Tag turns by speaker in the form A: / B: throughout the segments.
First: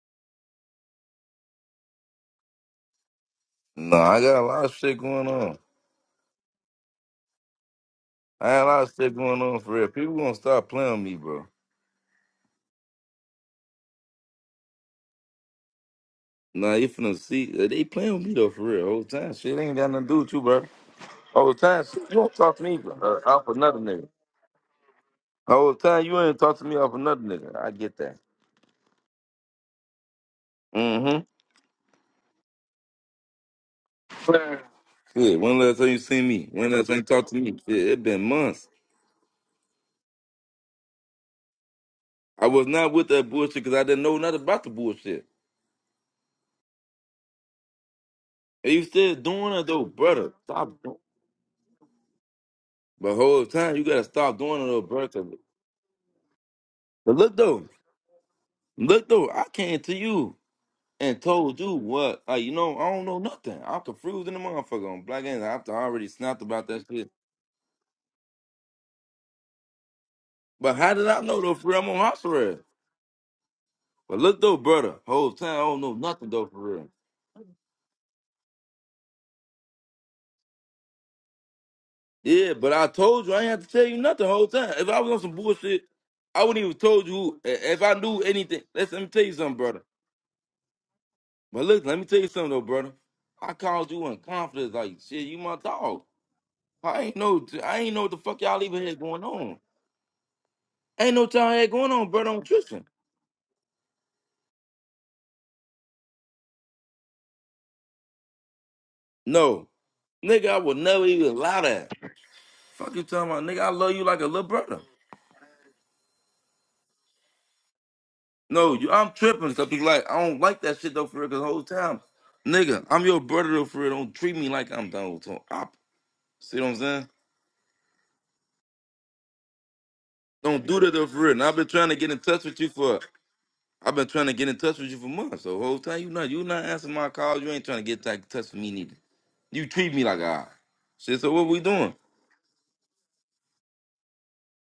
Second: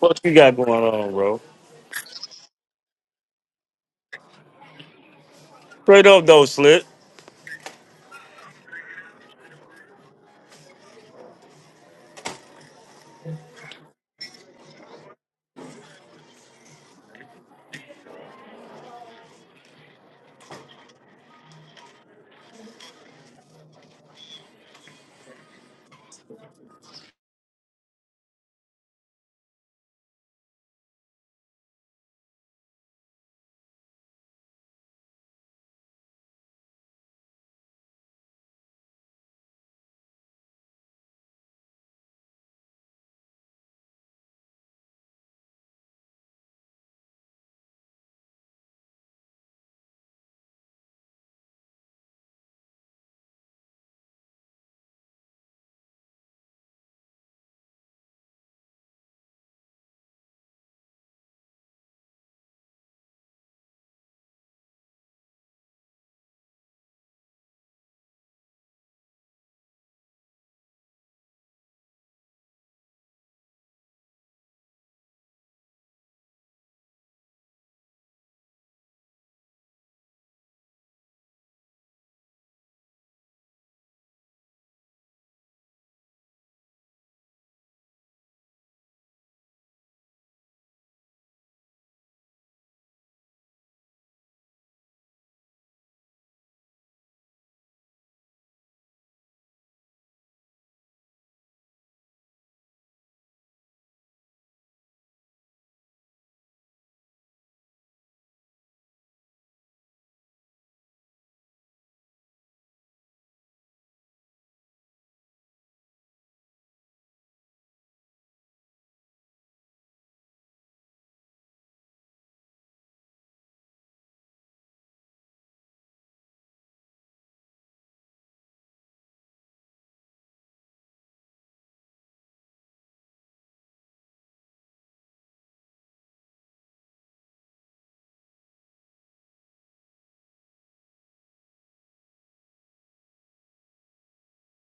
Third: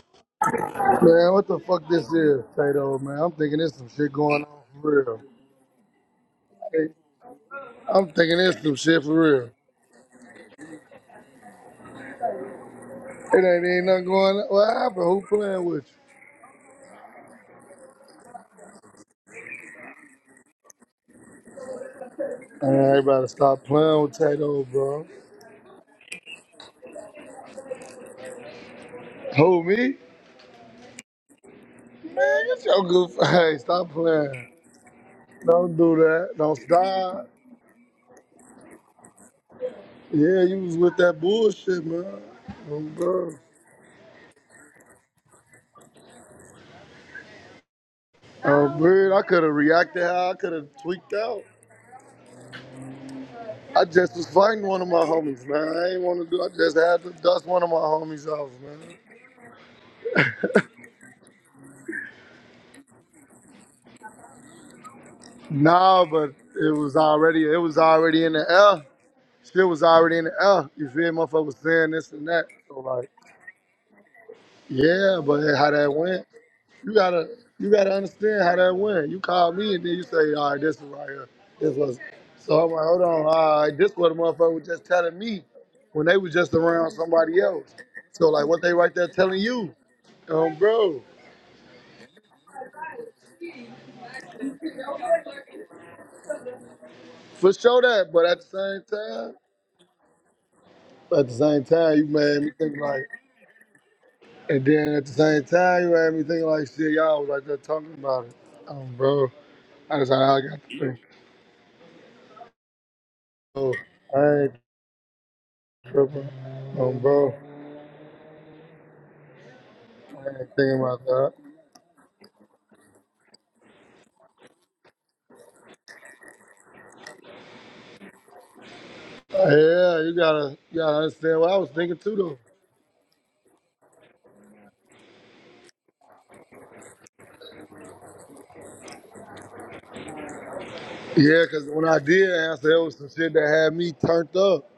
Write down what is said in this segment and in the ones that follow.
A: What you got going on,
B: Man,
A: bro?
B: what the fuck this is, Tato, man? I'm thinking there's some
C: No,
B: shit
C: I got
B: going
C: a lot of
B: on
C: shit
B: for real.
C: going on.
A: Straight up though, slit.
B: Hey, I'm thinking
C: I
B: there's
C: got a
B: some
C: lot of
B: shit for
C: shit going
B: real.
C: on for real. People gonna stop playing with me, bro.
B: It ain't, ain't nothing going on. What happened? Who playing with you?
C: Nah, you finna see. uh, They playing with me though for real. Whole time shit ain't got nothing to do with you, bro. Whole time shit, you don't talk to me
B: Man,
C: bro, uh,
B: everybody
C: off
B: stop
C: another
B: playing
C: nigga.
B: with Tato, bro.
C: Whole time you ain't talk to me off another nigga. I get that.
B: Who, me?
C: Mm-hmm.
B: Man, get your goof. Hey, stop playing.
C: Good. When
B: Don't
C: last time
B: do
C: you seen
B: that.
C: me?
B: Don't
C: When last time you talked
B: stop.
C: to me? Shit, it been months.
B: Yeah, you was with that bullshit, man.
C: I was
B: Oh,
C: not with that
B: bro.
C: bullshit because I didn't know nothing about the bullshit.
B: Oh,
C: And you
B: man,
C: still
B: I could have
C: doing it though,
B: reacted how
C: brother.
B: I could have
C: Stop. doing-
B: tweaked out.
C: But whole time you
B: I
C: gotta
B: just was
C: stop doing
B: fighting
C: it though,
B: one of my
C: brother.
B: homies, man. I ain't want to do. I just had to
C: But look
B: dust one
C: though.
B: of my homies off, man.
C: Look though, I came to you and told you what, like you know, I don't know nothing. I'm confused in the motherfucker on black and after I
B: Nah,
C: already
B: but
C: snapped about
B: it
C: that
B: was
C: shit.
B: already. It was already in the air. Shit was already in the air.
C: But
B: You
C: how did
B: feel,
C: I know
B: motherfucker
C: though
B: was
C: for real?
B: saying
C: I'm on
B: this
C: house
B: and that.
C: arrest.
B: So like,
C: But look though, brother,
B: yeah,
C: whole
B: but
C: time I
B: how
C: don't
B: that
C: know
B: went?
C: nothing though for real.
B: You gotta, you gotta understand how that went. You call me and then you say, all right, this is right here. This was.
C: Yeah,
B: So I'm
C: but
B: like,
C: I
B: hold on,
C: told you I ain't
B: all
C: have to
B: right,
C: tell
B: this
C: you
B: what the
C: nothing the whole
B: motherfucker was
C: time.
B: just
C: If I was
B: telling
C: on some
B: me
C: bullshit,
B: when they was
C: I
B: just
C: wouldn't even
B: around
C: told
B: somebody
C: you i-
B: else.
C: if I knew
B: So like, what
C: anything.
B: they
C: Let's
B: right
C: let
B: there
C: me tell you
B: telling
C: something,
B: you,
C: brother.
B: um, bro?
C: But look, let me tell you something though, brother. I called you in confidence, like shit, you my dog. I ain't know
B: For
C: I
B: sure
C: ain't know what
B: that,
C: the
B: but at
C: fuck
B: the
C: y'all even
B: same
C: had going
B: time,
C: on. Ain't no
B: at the
C: time
B: same
C: had going
B: time, you
C: on, bro.
B: made
C: I'm
B: me think
C: Christian.
B: like, and then at the same time, you made me think like, shit, y'all was like that talking about it. Um, bro,
C: No,
B: I just how I
C: nigga, I
B: got
C: would
B: to think.
C: never even lie that. Fuck you talking about, nigga. I
B: Oh,
C: love you like a
B: I
C: little
B: ain't
C: brother.
B: tripping. Um, bro,
C: No, you, I'm tripping. Cause people like, I
B: I ain't
C: don't like
B: thinking
C: that shit
B: about
C: though for real.
B: that.
C: Cause the whole time, nigga, I'm your brother though for real. Don't treat me like I'm done with I, see what I'm saying?
B: Yeah, you gotta,
C: Don't
B: you
C: do that
B: gotta
C: though for real.
B: understand
C: And
B: what
C: I've
B: I
C: been
B: was
C: trying to
B: thinking
C: get
B: too,
C: in
B: though.
C: touch with you for. I've been trying to get in touch with you for months. So the whole time you not you not answering my calls. You ain't trying to get in touch with me neither. You treat me like a Shit. So
B: Yeah,
C: what we
B: cause when
C: doing?
B: I did answer, it was some shit that had me turned up.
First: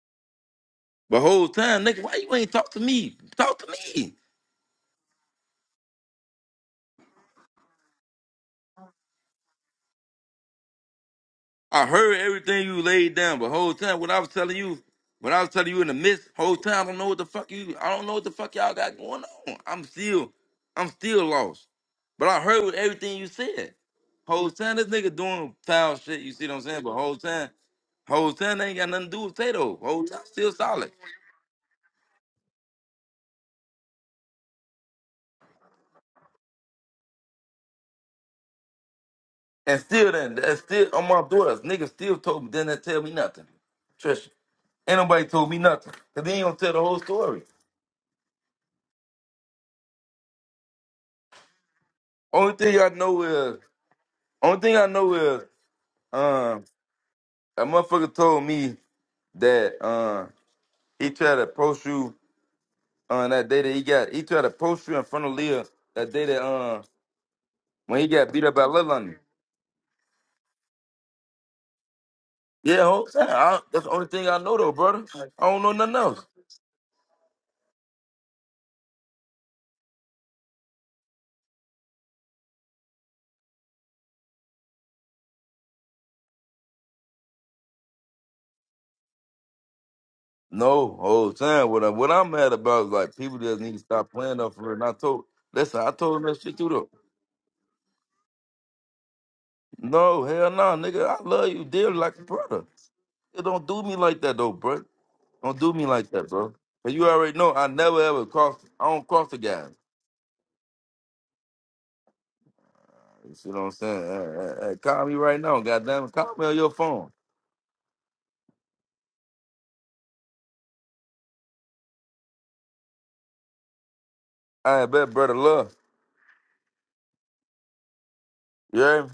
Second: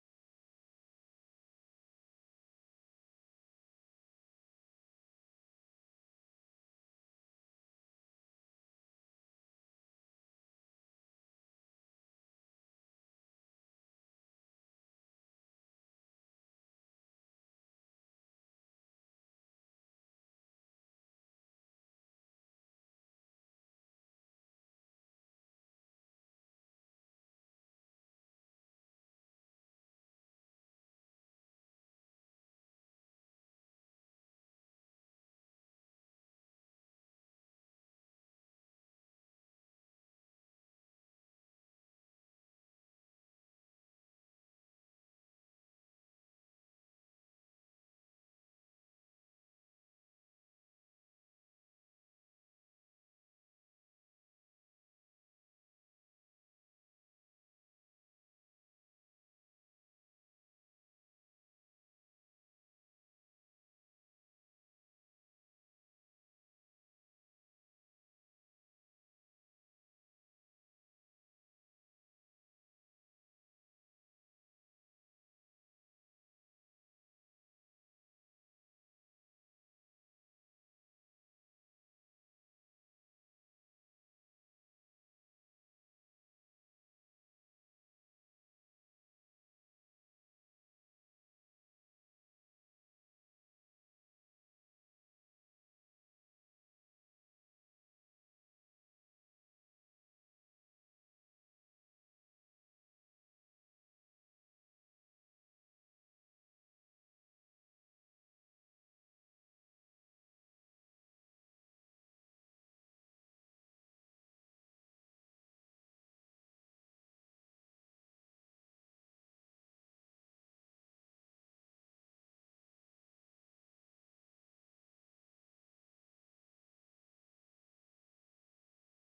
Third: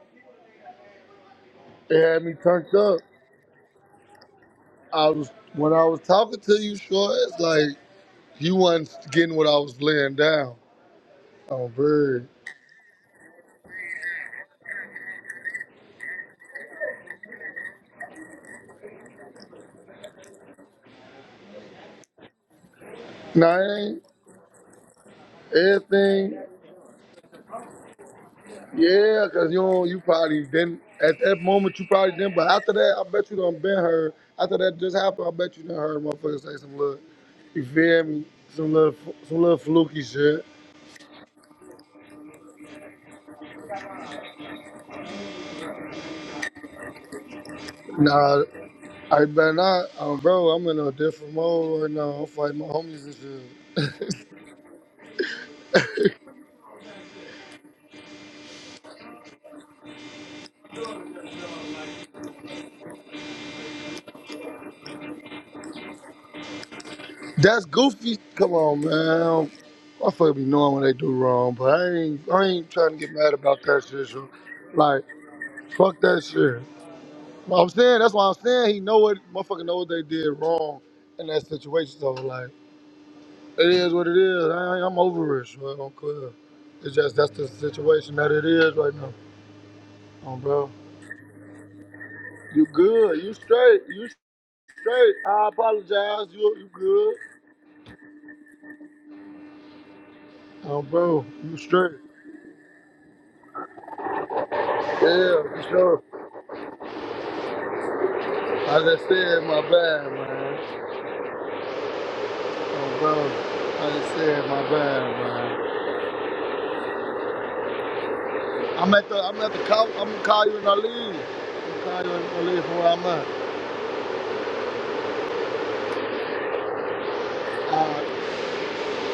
C: But whole time,
B: It
C: nigga, why
B: had me
C: you ain't talk
B: turned
C: to
B: up.
C: me? Talk to me.
B: I was when I was talking to you, sure, it's like you wasn't getting what I was laying down. Oh,
C: I heard
B: bird.
C: everything you laid down, but whole time what I was telling you, what I was telling you in the midst, whole time I don't know what the fuck you, I don't know what the fuck y'all got going on. I'm still, I'm still lost. But I heard what everything you
B: Nah,
C: said.
B: it ain't
C: Whole time this nigga doing foul shit, you
B: everything.
C: see what I'm saying? But whole time, whole time they ain't got nothing to do
B: Yeah,
C: with
B: cause you
C: Tato.
B: know you
C: Whole time
B: probably
C: still
B: didn't
C: solid.
B: at that moment you probably didn't, but after that I bet you done been heard. After that just happened, I bet you done heard motherfuckers say some little, you feel me, some little some little
C: And
B: fluky
C: still then,
B: shit.
C: that's still on my daughters. Nigga still told me, didn't that tell me nothing. Trisha, ain't nobody told me nothing. Cause they ain't gonna tell the whole story.
B: Nah, I better not, um, bro. I'm in a different mode right now. I'm
C: Only
B: fighting my
C: thing I
B: homies and
C: know is
B: shit.
C: Only thing I know is, um, a motherfucker told me that um he tried to approach you on that day that he got he tried to approach you in front of Leah that day that um
B: That's
C: when he
B: goofy.
C: got beat
B: Come
C: up by
B: on,
C: Lil on
B: man. I fuck be knowing when they do wrong, but I ain't I ain't
C: Yeah,
B: trying to
C: whole
B: get
C: time.
B: mad
C: I,
B: about that
C: that's the only
B: shit. So,
C: thing I know though,
B: like,
C: brother. I don't know nothing
B: fuck that
C: else.
B: shit. But I'm saying that's why I'm saying he know what motherfucker know what they did wrong in that situation. So like it is what it is. I, I'm over it. Bro. I don't care. It's just that's the situation that it is right now. Oh, bro.
C: No, whole time. What I, what I'm mad
B: You
C: about is like
B: good? You
C: people just need to
B: straight? You
C: stop playing up for it. And I
B: straight?
C: told
B: I
C: listen, I told him
B: apologize.
C: that
B: You
C: shit too
B: you
C: though.
B: good?
C: No, hell no,
B: Oh,
C: nigga. I
B: bro.
C: love
B: You
C: you
B: straight?
C: dearly like a brother. It don't do me like that though, bro.
B: Yeah,
C: Don't
B: for
C: do me
B: sure.
C: like that, bro. But you already know I never ever cross.
B: I
C: I don't
B: just
C: cross the
B: said my
C: guys.
B: bad, man. Oh,
C: You see what I'm
B: bro. I
C: saying?
B: just
C: Hey,
B: said my
C: hey, hey,
B: bad,
C: call me right now,
B: man.
C: goddamn. it. Call me on your phone.
B: I'm at the I'm at the call. I'm gonna call you when I leave. I'm gonna call you when I leave from where I'm at.
C: Hey, I bet, brother. Love.
B: Uh,
C: Yeah.